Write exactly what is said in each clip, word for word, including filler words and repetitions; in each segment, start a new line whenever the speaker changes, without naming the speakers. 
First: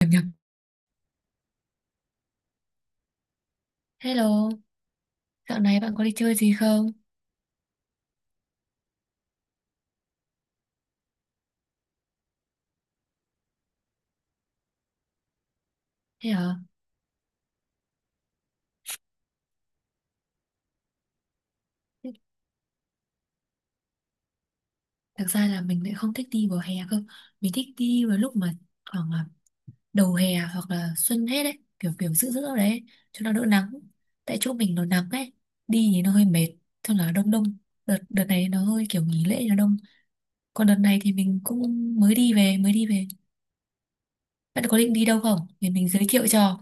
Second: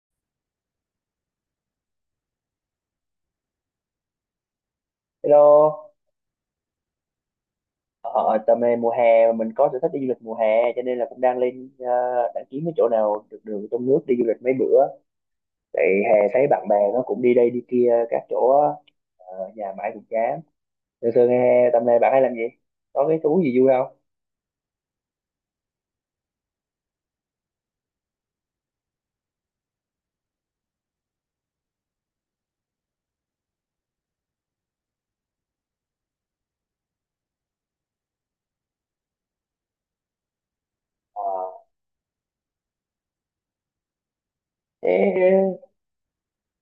Nhập nhập. Hello, dạo này
Hello.
bạn có đi chơi gì không?
ờ, Tầm này mùa hè mà mình có sở thích đi du lịch mùa hè cho nên là cũng đang lên, ờ, đang kiếm cái chỗ nào được đường trong nước đi du lịch mấy bữa. Tại hè
Thế
thấy
hả?
bạn bè nó cũng đi đây đi kia các chỗ á, ờ, nhà mãi cũng chán. Thường thường hè tầm này bạn
Thế-
hay làm gì? Có cái thú gì vui không?
Thực ra là mình lại không thích đi vào hè cơ. Mình thích đi vào lúc mà khoảng là đầu hè hoặc là xuân hết đấy. Kiểu kiểu giữa giữa đấy. Cho nó đỡ nắng. Tại chỗ mình nó nắng ấy. Đi thì nó hơi mệt. Cho là đông đông. Đợt, đợt này nó hơi kiểu nghỉ lễ nó đông. Còn đợt này thì
Ờ,
mình cũng mới đi về, mới đi về. Bạn có định đi đâu không?
Thế
Để mình giới thiệu cho.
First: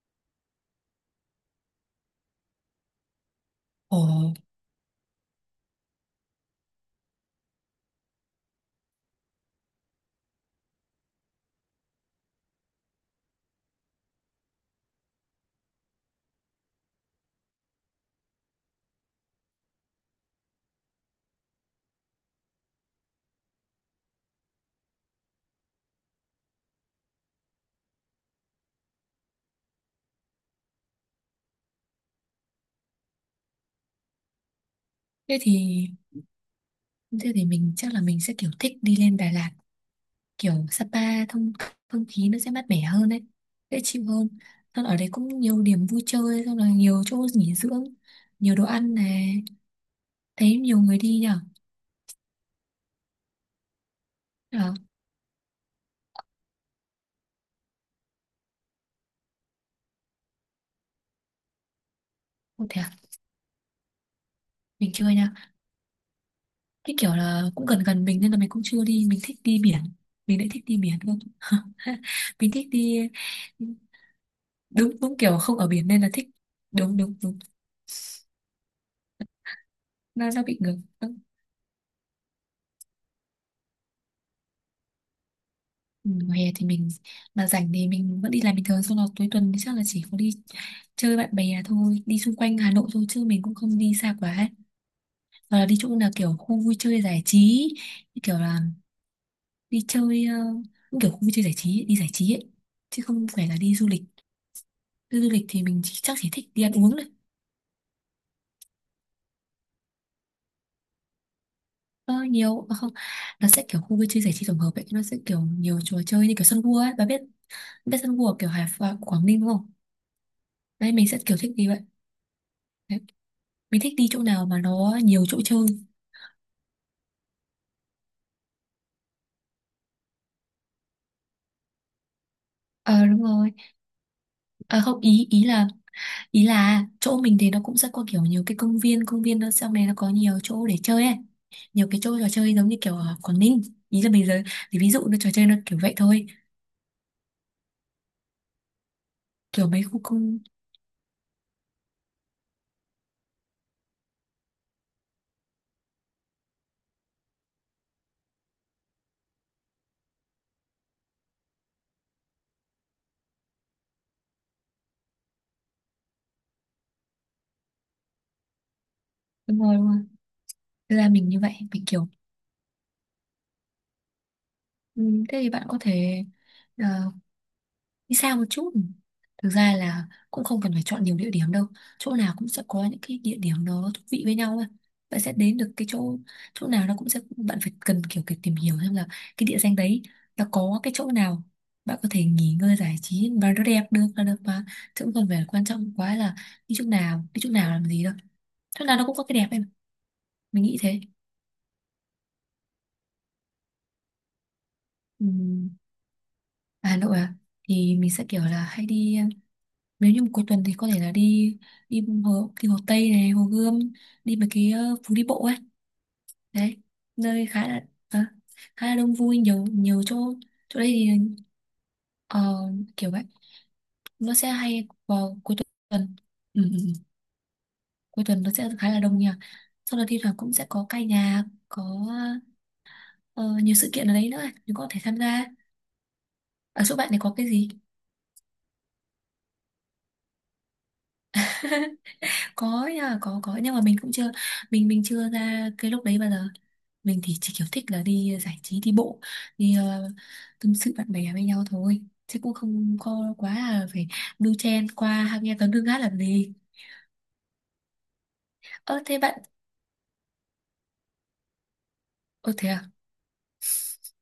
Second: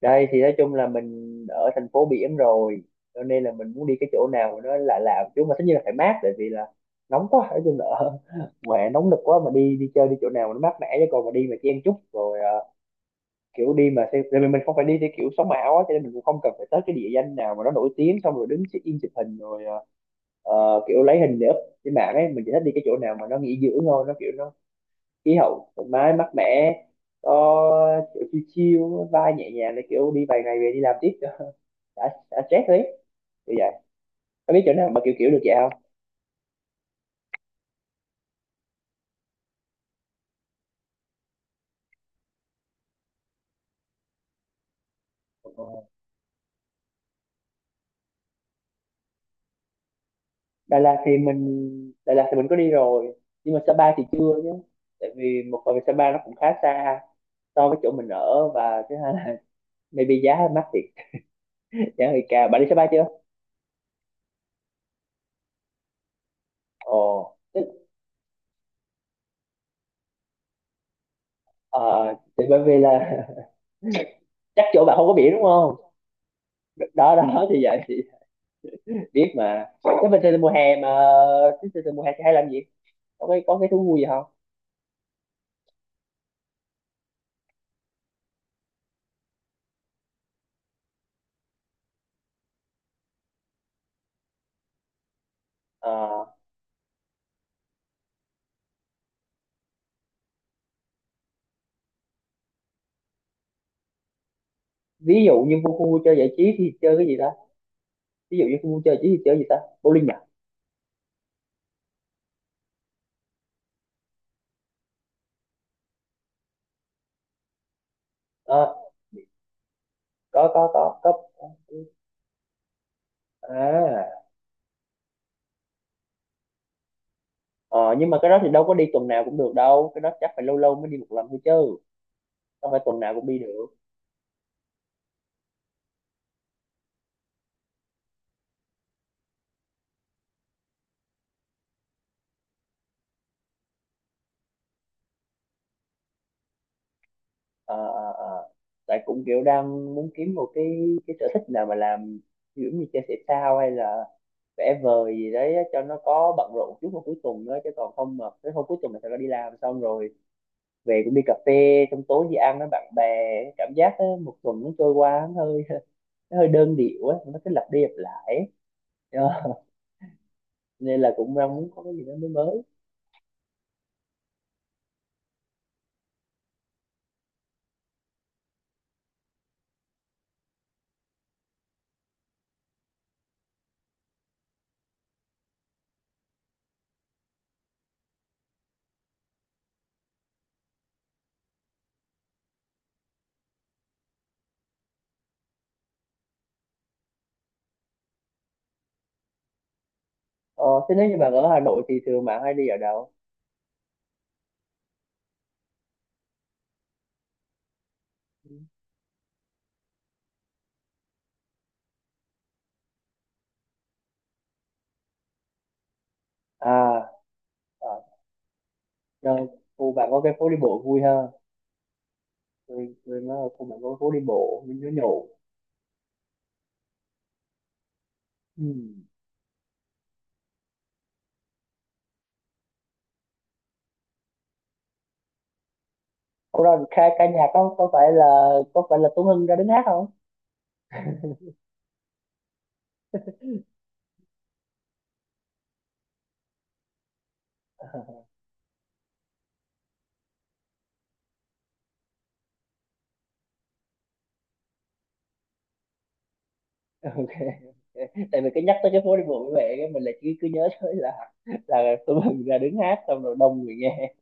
đây thì nói chung là mình ở thành phố biển rồi cho nên là mình muốn đi
Ồ,
cái chỗ nào mà nó lạ lạ một chút, mà tất nhiên là phải mát, tại vì là nóng quá, nói chung là ở mùa hè nóng nực quá mà đi đi chơi đi chỗ nào mà nó mát mẻ, chứ còn mà đi mà chen chúc rồi ờ, kiểu đi mà theo, tại vì mình không phải đi theo kiểu sống ảo á, cho nên mình cũng không cần phải tới cái địa danh nào mà nó nổi tiếng xong rồi đứng check in chụp hình rồi, ờ, ờ, kiểu lấy hình để up trên mạng ấy. Mình chỉ thích đi cái chỗ nào mà nó nghỉ dưỡng thôi, nó kiểu nó khí hậu thoải mái mát mẻ, có kiểu chill chill, vai nhẹ nhàng, để kiểu đi vài ngày về đi làm tiếp cho đã, đã stress đấy, kiểu vậy. Có biết chỗ nào mà kiểu kiểu
thế
được vậy không?
thì... Thế thì mình chắc là mình sẽ kiểu thích đi lên Đà Lạt, kiểu Sapa, thông không khí nó sẽ mát mẻ hơn đấy, dễ chịu hơn. Xong ở đấy cũng nhiều điểm vui chơi, xong là nhiều chỗ nghỉ dưỡng, nhiều đồ ăn này, thấy
Đà
nhiều người
Lạt thì
đi nhở.
mình Đà Lạt thì mình có đi rồi, nhưng mà Sapa thì chưa nhé,
À,
tại vì một phần Sapa nó cũng khá xa so với chỗ mình ở, và thứ hai là maybe giá mắc thiệt, giá hơi cao. Bạn đi
không
xe
thể
bay
à?
chưa?
Mình chưa nha, cái
Ồ
kiểu là cũng gần
tức,
gần mình nên là mình cũng chưa đi, mình thích đi biển, mình lại thích đi biển luôn.
ờ thì
Mình
bởi
thích
vì
đi,
là chắc chỗ bạn
đúng
không có
đúng,
biển
kiểu
đúng
không ở
không?
biển nên là thích. Đúng đúng
Đó
đúng,
đó thì vậy thì biết mà, cái bình
nó
thường
nó
mùa
bị
hè
ngược.
mà, cái bình thường mùa hè thì hay làm gì, có cái có cái thú vui gì không?
Ừ, mùa hè thì mình mà rảnh thì mình vẫn đi làm bình thường, xong là cuối tuần thì chắc là chỉ có đi chơi bạn bè thôi, đi xung quanh Hà Nội thôi chứ mình cũng không đi xa quá, hoặc là đi chỗ
Ờ,
nào kiểu khu vui chơi giải trí, như kiểu là đi chơi, ờ, cũng kiểu khu vui chơi giải trí ấy, đi giải trí ấy chứ không phải là đi du lịch. Đi
ví
du
dụ
lịch
như
thì
khu
mình
khu vui
chỉ,
chơi
chắc chỉ
giải
thích
trí
đi
thì
ăn uống
chơi
thôi.
cái gì ta, ví dụ như khu vui chơi giải trí thì chơi gì ta, bowling à?
ờ, Nhiều à, không, nó sẽ kiểu khu vui chơi giải trí tổng hợp ấy, nó sẽ kiểu nhiều trò chơi như kiểu sân vua ấy, bà biết, biết sân vua kiểu Hải
Ờ,
Phòng Quảng Ninh đúng không?
có có
Đấy
có
mình sẽ
có.
kiểu thích đi vậy, mình thích đi
à
chỗ nào mà nó nhiều chỗ chơi.
ờ, nhưng mà cái đó thì đâu có đi tuần nào cũng được đâu, cái đó chắc phải lâu lâu mới đi một lần thôi chứ không phải tuần
Ờ
nào
đúng
cũng đi
rồi,
được.
ờ không, ý ý là, ý là chỗ mình thì nó cũng sẽ có kiểu nhiều cái công viên công viên nó sau này nó có nhiều chỗ để chơi ấy, nhiều cái chỗ trò chơi giống như kiểu ở Quảng Ninh. Ý là bây giờ thì ví dụ nó trò chơi nó kiểu vậy thôi.
Ờ, ờ, ờ, tại cũng kiểu
Kiểu mấy
đang
khu
muốn kiếm
công,
một cái cái sở thích nào mà làm, kiểu như chơi thể thao hay là vẽ vời gì đấy á, cho nó có bận rộn chút vào cuối tuần nữa, chứ còn không mà tới hôm cuối tuần là sẽ đi làm xong rồi về cũng đi cà phê, xong tối đi ăn với bạn bè, cảm giác á, một tuần nó trôi qua nó hơi nó hơi đơn điệu á, nó cứ lặp đi lặp lại ấy. Ờ,
đúng rồi đúng rồi. Thế
nên là
là mình
cũng
như
đang
vậy
muốn có
mình
cái gì
kiểu,
đó mới mới.
ừ, thế thì bạn có thể, ờ, đi xa một chút, thực ra là cũng không cần phải chọn nhiều địa điểm đâu, chỗ nào cũng sẽ có những cái địa điểm nó thú vị với nhau ấy. Bạn sẽ đến được cái chỗ, chỗ nào nó cũng sẽ bạn phải cần kiểu kiểu tìm hiểu xem là cái địa danh đấy nó có cái chỗ nào bạn có thể nghỉ ngơi giải trí và nó đẹp được là được mà, chứ cũng không phải quan trọng quá là đi chỗ nào đi chỗ nào làm gì đâu, chỗ nào nó cũng có cái đẹp em, mình
ờ,
nghĩ
Thế
thế.
nếu như bạn ở Hà Nội thì thường bạn hay đi ở đâu?
Ừm, Hà Nội à, thì mình sẽ kiểu là hay đi, nếu như một cuối tuần thì có thể là đi, đi hồ đi hồ Tây này, hồ Gươm, đi mấy cái ờ, phố đi bộ ấy, đấy
À,
nơi khá là
à,
à, khá là đông vui,
rồi,
nhiều
khu
nhiều
bạn
chỗ.
có cái phố đi
Chỗ
bộ
đây
vui
thì,
ha,
ờ,
rồi,
kiểu
rồi
vậy,
nó ở khu bản có phố đi
nó sẽ
bộ mình
hay
nó nhậu.
vào cuối tuần. ừ, ừ, ừ. Cuối tuần nó
Ừ.
sẽ khá là đông nha, sau đó thi thoảng cũng sẽ có ca nhạc, có ờ, nhiều sự kiện ở đấy nữa ấy, mình có thể tham gia.
Ủa
Ở
rồi
chỗ
ca,
bạn này
ca
có
nhạc
cái gì?
có có phải là, có phải là Tuấn Hưng ra đứng hát không?
Có nha, có có nhưng mà mình cũng chưa, mình mình chưa ra cái lúc đấy bao giờ, mình thì chỉ kiểu thích là đi giải trí đi bộ, đi ờ, tâm sự bạn bè với nhau thôi, chứ cũng không có quá là phải đu chen qua nghe tấn đương hát làm gì.
Ok. Tại vì cái nhắc tới cái
Ơ
phố
thế
đi
bạn,
bộ với mẹ cái mình là cứ cứ nhớ tới là là Tuấn Hưng
ơ
ra
thế
đứng
à,
hát xong rồi đông người nghe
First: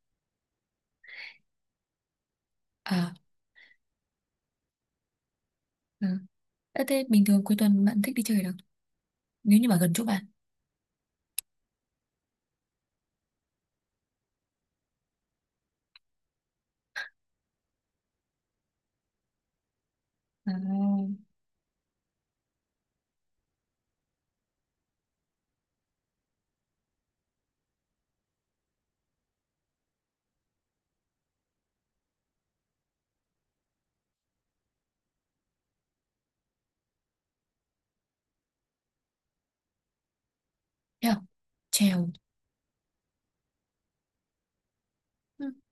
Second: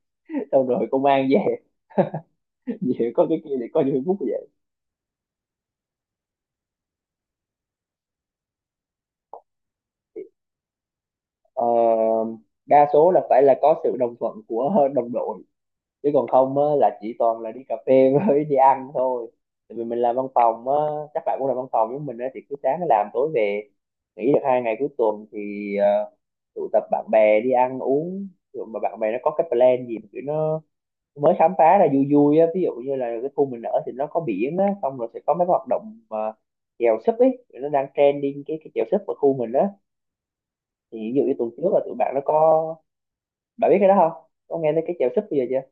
xong rồi công an về về
à,
có cái kia thì có Facebook vậy.
ừ. Ơ, thế bình thường cuối tuần bạn thích đi chơi ở đâu, nếu như mà gần chỗ bạn?
Ờ, đa số là phải là có sự đồng thuận của đồng đội, chứ còn không á, là chỉ toàn là đi cà phê với đi ăn thôi, tại vì mình làm văn
À,
phòng á, các bạn cũng làm văn phòng với mình á, thì cứ sáng làm tối về, nghỉ được hai ngày cuối tuần thì ờ, tụ tập bạn bè đi ăn uống rồi mà bạn bè nó có cái plan gì mà kiểu nó mới khám phá ra vui vui á, ví dụ như là cái khu mình ở thì nó có biển á, xong rồi sẽ có mấy cái hoạt động mà chèo súp ấy, nó đang trending cái cái chèo súp ở khu mình á. Thì
thế
ví
à?
dụ như tuần trước là tụi
Trèo,
bạn nó có, bạn biết cái đó không, có nghe tới cái chèo súp bây giờ chưa?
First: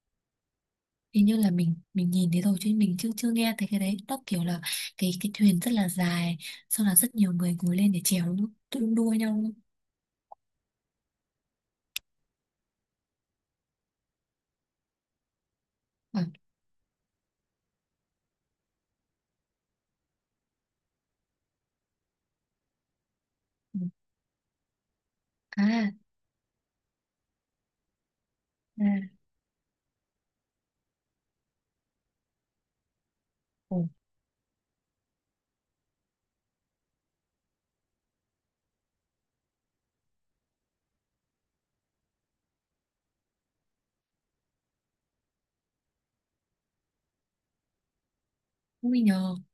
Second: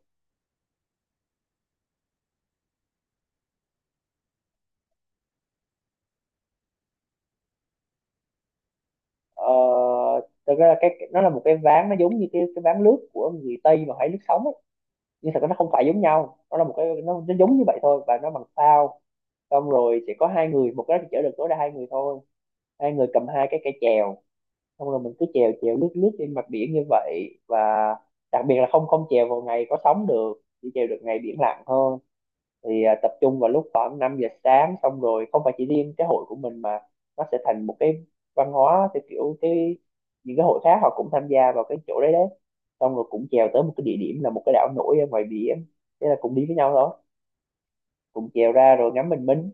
hình như là mình mình nhìn thấy rồi chứ mình chưa chưa nghe thấy, cái đấy nó kiểu là cái cái thuyền rất là dài, sau là rất nhiều người ngồi lên để chèo đúng không, tự đu đua nhau
Ờ,
đúng
thực ra là cái nó là một cái ván, nó giống như cái cái ván lướt của người Tây mà hay lướt sóng ấy, nhưng thật ra nó không phải giống
không?
nhau, nó là một cái nó, nó giống như vậy thôi và nó bằng phao, xong rồi chỉ có hai người một cái thì chở được tối đa hai người thôi, hai người cầm hai cái cây
À,
chèo, xong rồi mình cứ chèo chèo lướt
à,
lướt trên mặt biển như vậy. Và đặc biệt là không không
à.
chèo vào ngày có sóng được, chỉ chèo được ngày biển lặng thôi. Thì à, tập trung vào lúc
Ồ,
khoảng năm giờ sáng, xong rồi không phải chỉ riêng cái hội của mình mà nó sẽ thành một cái văn hóa, theo kiểu cái những cái hội khác họ cũng tham gia vào cái chỗ đấy đấy, xong rồi cũng chèo tới một cái địa điểm là một cái đảo nổi ở ngoài biển, thế là cũng đi với nhau đó, cũng chèo ra rồi
ui
ngắm bình
nhờ,
minh.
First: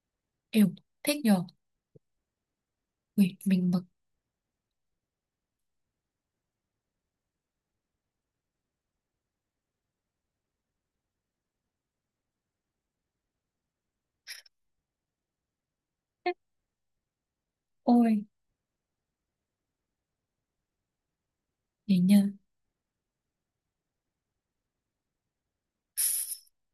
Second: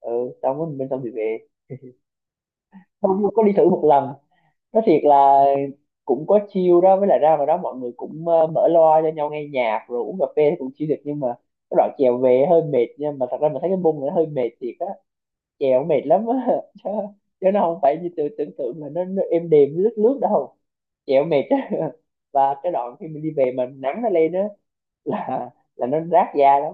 Ừ, xong rồi
yêu,
bình minh xong thì
thích
về.
nhờ,
Không
ui
có đi thử
mình
một
bực,
lần, nói thiệt là cũng có chill đó, với lại ra vào đó mọi người cũng ờ, mở loa cho nhau nghe nhạc rồi uống cà phê thì cũng chill được, nhưng mà cái đoạn chèo về hơi mệt nha, mà thật ra mình thấy cái bung này nó hơi mệt thiệt á, chèo mệt lắm á chứ, chứ nó không phải như
ôi,
từ tưởng tượng là nó, nó êm đềm lướt lướt đâu, chèo mệt á
hình như,
và cái đoạn khi mình đi về mà nắng nó lên á là là nó rát da lắm,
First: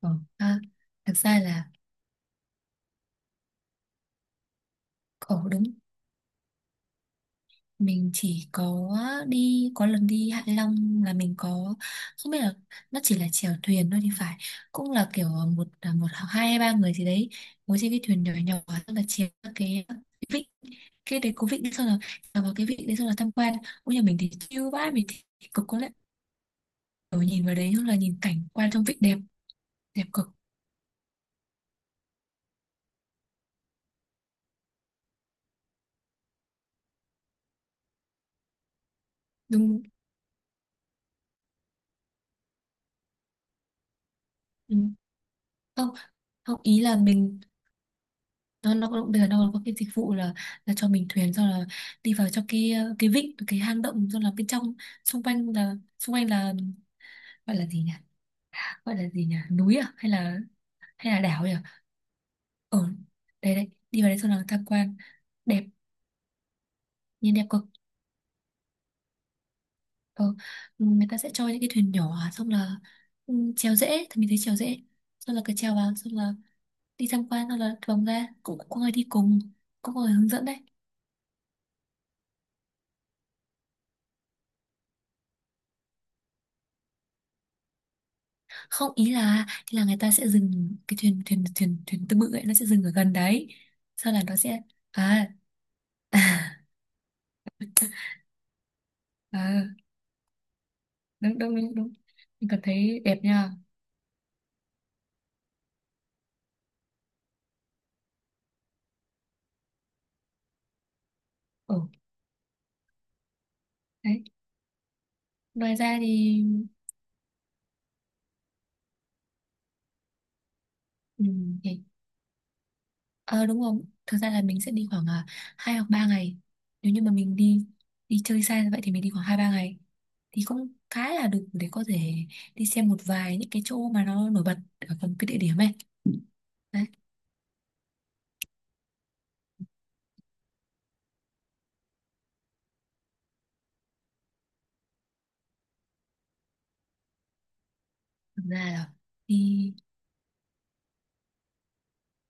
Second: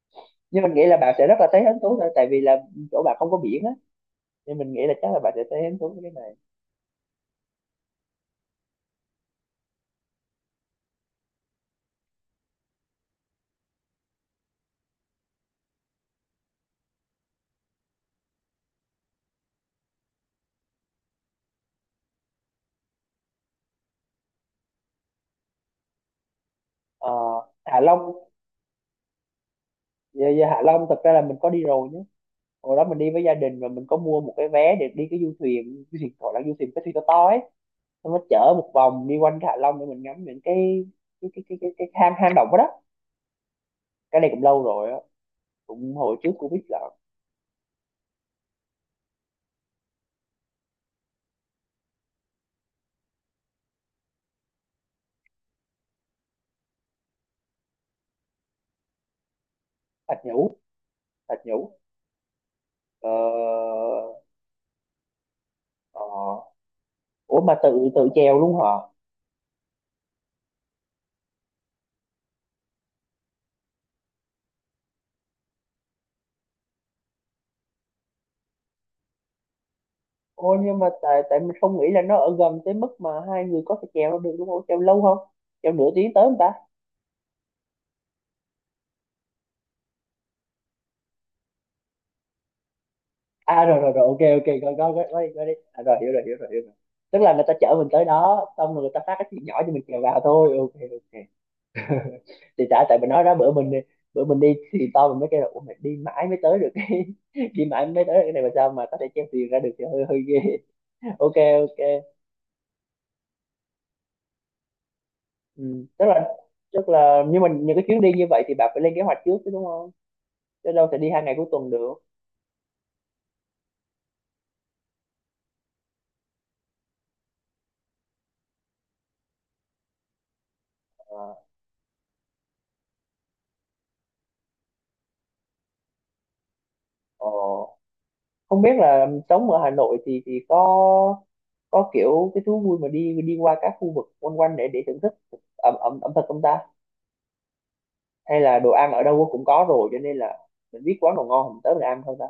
ờ, à,
nhưng mình nghĩ là bạn
thực
sẽ rất
ra
là thấy
là,
hứng thú thôi, tại vì là chỗ bạn không có biển á nên mình nghĩ là chắc là bạn
ồ
sẽ thấy
đúng,
hứng thú với cái này.
mình chỉ có đi có lần đi Hạ Long, là mình có, không biết là nó chỉ là chèo thuyền thôi thì phải, cũng là kiểu một à, một hoặc hai hay ba người gì đấy ngồi trên cái thuyền nhỏ nhỏ, xong là chèo các cái vịnh, cái đấy có vịnh đấy, xong là chèo vào cái vịnh đấy xong là tham quan, ôi nhà mình thì chill vãi, mình thì cực có lẽ
Ờ,
ở nhìn vào đấy
Hạ
hoặc là
Long.
nhìn cảnh quan trong vịnh đẹp, đẹp
Dạ,
cực.
dạ Hạ Long thật ra là mình có đi rồi nhé, hồi đó mình đi với gia đình và mình có mua một cái vé để đi cái du thuyền, du thuyền gọi là du thuyền cái thuyền to to ấy, xong nó chở một vòng đi quanh cái Hạ Long
Đúng,
để mình ngắm những cái cái cái cái cái, cái hang hang động đó, đó. Cái này cũng lâu rồi
đúng.
á,
Không,
cũng hồi trước Covid
không
là.
ý là mình, nó nó cũng bây giờ nó có cái dịch vụ là là cho mình thuyền, xong là đi vào trong cái ờ, cái vịnh, cái hang động, xong là bên trong, xung quanh là xung quanh là gọi là gì nhỉ, gọi là gì nhỉ núi à hay
Thạch
là,
Nhũ.
hay là
Thạch
đảo nhỉ,
Nhũ.
ở
Ờ,
đây, đây đi vào đấy xong là tham quan, đẹp,
ờ,
nhìn
ủa
đẹp
mà
cực.
tự tự chèo luôn hả?
Ờ, người ta sẽ cho những cái thuyền nhỏ xong là, ừ, chèo dễ thì mình thấy chèo dễ, xong là cứ chèo vào xong là đi tham quan xong là vòng ra, cũng có người đi cùng, cũng có người hướng dẫn đấy.
Ôi nhưng mà tại tại mình không nghĩ là nó ở gần tới mức mà hai người có thể chèo nó được đúng không, chèo lâu không, chèo nửa tiếng tới không ta?
Không ý là, ý là người ta sẽ dừng cái thuyền, thuyền thuyền thuyền tư bự ấy nó sẽ dừng ở gần đấy,
À rồi rồi rồi,
sau
ok,
là nó
ok,
sẽ,
có có có có đi,
à,
có đi, à, rồi hiểu rồi hiểu rồi hiểu
à,
rồi, tức là người ta chở mình tới đó xong rồi người ta phát cái chuyện nhỏ cho mình
à,
kèo vào thôi, ok ok.
đúng đúng đúng đúng, mình cảm
Thì tại tại
thấy
mình
đẹp
nói đó,
nha.
bữa mình đi, bữa mình đi thì to mình mới kêu là ủa mày đi mãi mới tới được cái đi mãi mới tới được cái này mà sao mà có thể chèo thuyền ra được thì hơi hơi ghê. Ok,
Ừ
ok.
đấy, ngoài
Ừ,
ra
tức là,
thì,
tức là nhưng mà những cái chuyến đi như vậy thì bạn phải lên kế hoạch trước chứ đúng không, chứ đâu thể đi hai
ừ,
ngày cuối tuần
thì
được.
ờ đúng không, thực ra là mình sẽ đi khoảng à, hai hoặc ba ngày, nếu như mà mình đi đi chơi xa như vậy thì mình đi khoảng hai ba ngày thì cũng khá là
Ờ.
đủ để có thể đi xem một vài những cái chỗ mà nó nổi bật ở cùng cái địa điểm ấy, đấy.
Ồ, không biết là sống ở Hà Nội thì thì có có kiểu cái thú vui mà đi đi qua các khu vực quanh quanh để để thưởng thức ẩm ẩm ẩm thực không ta, hay
Thực
là
ra
đồ ăn
là
ở đâu cũng có
đi,
rồi cho nên là mình biết quán nào ngon mình tới mình ăn thôi ta,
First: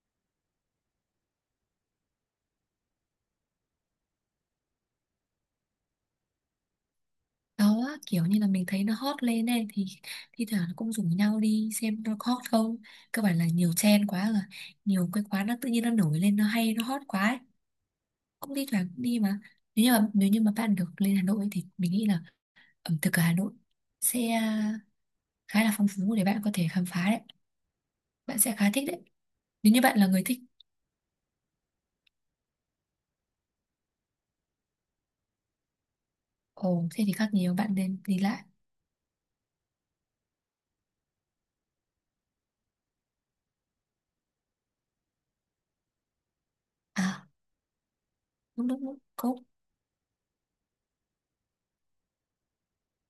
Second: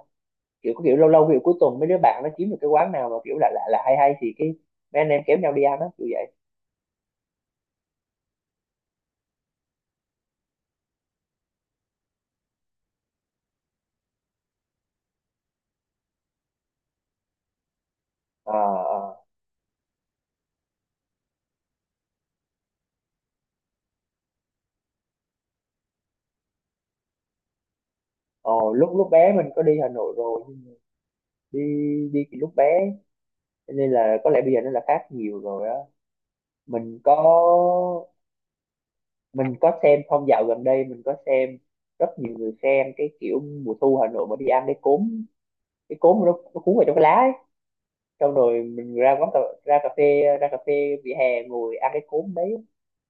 kiểu có kiểu lâu lâu kiểu cuối tuần mấy đứa bạn nó kiếm được cái quán nào mà kiểu lạ lạ là hay hay thì cái mấy anh em kéo nhau đi ăn á, kiểu vậy.
đó kiểu như là mình thấy nó hot lên ấy, thì thi thoảng nó cũng rủ nhau đi xem nó có hot không, cơ bản là nhiều trend quá rồi, nhiều cái quán nó tự nhiên nó nổi lên nó hay nó hot quá ấy.
À,
Cũng thi thoảng cũng đi
à.
mà, nếu như mà nếu như mà bạn được lên Hà Nội ấy, thì mình nghĩ là ẩm thực ở Hà Nội sẽ à, khá là phong phú để bạn có thể khám phá đấy, bạn sẽ khá
Ồ,
thích
lúc
đấy,
lúc bé mình có
nếu
đi
như
Hà
bạn là
Nội
người thích.
rồi, nhưng đi đi thì lúc bé cho nên là có lẽ bây giờ nó là khác nhiều rồi á.
Ồ
Mình
thế thì
có,
khác nhiều, bạn nên đi lại.
mình có xem phong dạo gần đây, mình có xem rất nhiều người xem cái kiểu mùa thu Hà Nội mà đi ăn cái cốm, cái cốm nó, nó cuốn vào trong cái lá
À
ấy, xong rồi
đúng đúng
mình
đúng
ra quán
cố,
cà, ra cà phê, ra cà phê vỉa hè ngồi ăn cái cốm đấy.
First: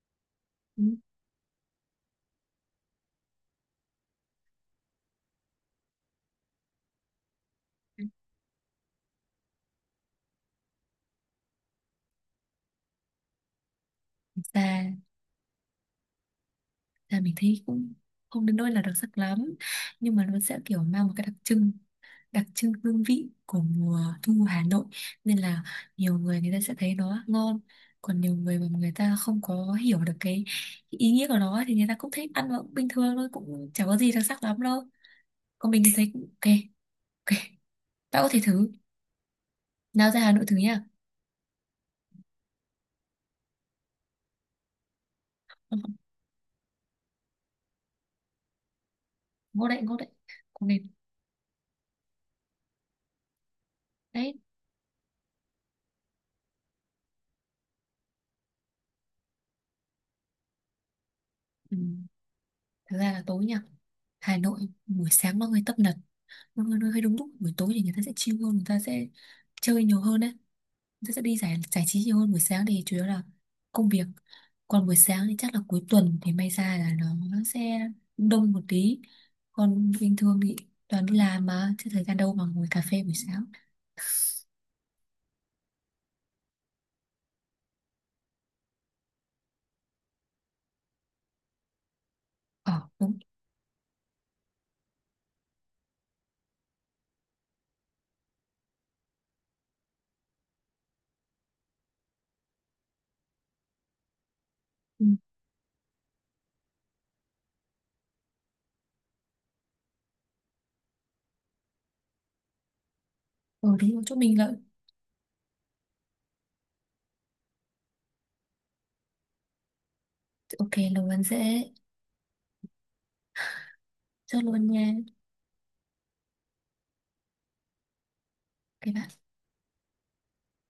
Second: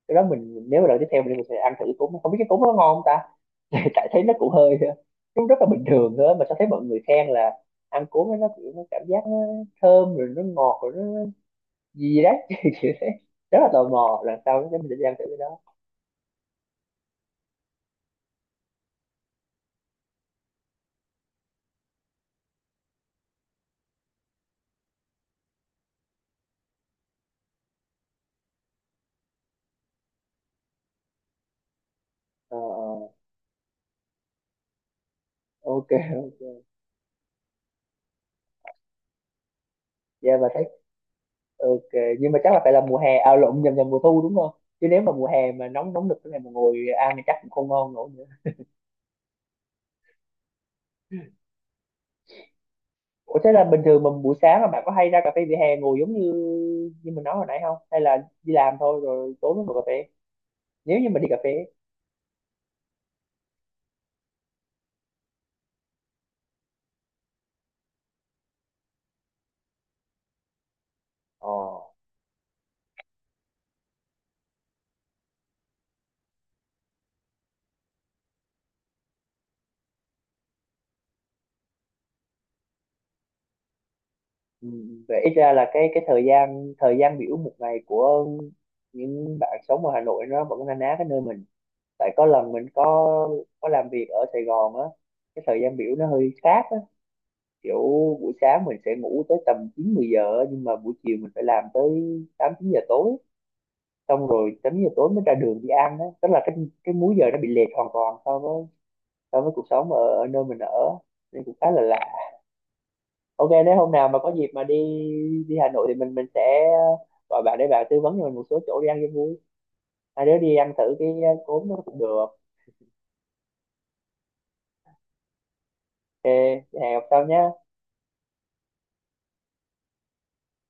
Cái đó mình nếu
ừ.
mà lần tiếp theo mình sẽ ăn thử cốm, không biết cái cốm nó ngon không ta, tại thấy nó cũng hơi cũng rất là bình thường thôi mà sao thấy mọi người khen là ăn cốm ấy nó kiểu nó cảm giác nó thơm rồi nó ngọt rồi nó gì đấy kiểu thế, rất là tò mò, lần sau nếu mình
Và
sẽ đi ăn thử cái đó.
là mình thấy cũng không đến nỗi là đặc sắc lắm, nhưng mà nó sẽ kiểu mang một cái đặc trưng, đặc trưng hương vị của mùa thu Hà Nội, nên là nhiều người người ta sẽ thấy nó ngon, còn nhiều người mà người ta không có hiểu được cái ý nghĩa của nó thì người ta cũng thấy ăn
Ờ,
nó cũng bình thường thôi, cũng chả có gì đặc sắc lắm đâu, còn
ờ,
mình
ok
thì thấy cũng ok. Ok, bạn có thể thử, nào ra
dạ
Hà Nội
và
thử nha.
ok. Nhưng mà chắc là phải là mùa hè à lộn nhầm nhầm mùa thu đúng không, chứ nếu mà mùa hè mà nóng nóng nực thế này mà ngồi ăn thì chắc cũng không ngon nổi nữa.
Ngon đấy, ngon đấy, cũng nên
Ủa thế là bình thường mà buổi
đấy.
sáng là bạn có hay ra cà phê vỉa hè ngồi giống như như mình nói hồi nãy không, hay là đi làm thôi rồi tối mới ngồi cà phê, nếu như mà đi cà phê ấy.
Ừ. Thực ra là tối nha, Hà Nội buổi sáng mọi người tấp nập, mọi người hơi đúng lúc, buổi tối thì người ta sẽ chill hơn, người ta sẽ chơi nhiều hơn đấy. Người ta sẽ đi
Ờ.
giải giải trí nhiều hơn, buổi sáng thì chủ yếu là công việc. Còn buổi sáng thì chắc là cuối tuần thì may ra là nó, nó sẽ đông một tí. Còn bình thường thì toàn đi làm mà, chứ thời gian đâu mà ngồi cà phê buổi sáng.
Ừ, vậy ít ra là cái cái thời gian thời gian biểu một ngày của những bạn sống ở Hà Nội nó vẫn na ná cái nơi mình. Tại có lần mình
Ờ
có
đúng.
có làm việc ở Sài Gòn á, cái thời gian biểu nó hơi khác á, kiểu buổi sáng mình sẽ ngủ tới tầm chín mười giờ á, nhưng mà buổi chiều mình phải làm tới tám chín giờ tối, xong rồi tám giờ
Ừ,
tối mới ra đường đi ăn đó, tức là cái cái múi giờ nó bị lệch hoàn toàn so với so với cuộc sống ở, ở nơi mình ở, nên cũng khá là lạ. Ok,
ừ
nếu
đúng
hôm
rồi.
nào
Chỗ
mà có
mình
dịp
là
mà đi đi Hà Nội thì mình mình sẽ gọi bạn để bạn tư vấn cho mình một số chỗ đi ăn cho vui, hai đứa đi ăn
ok
thử
là
cái
ăn
cốm
dễ.
nó cũng được.
Chốt luôn nha.
Ok, hẹn gặp sau nhé.
Các bạn.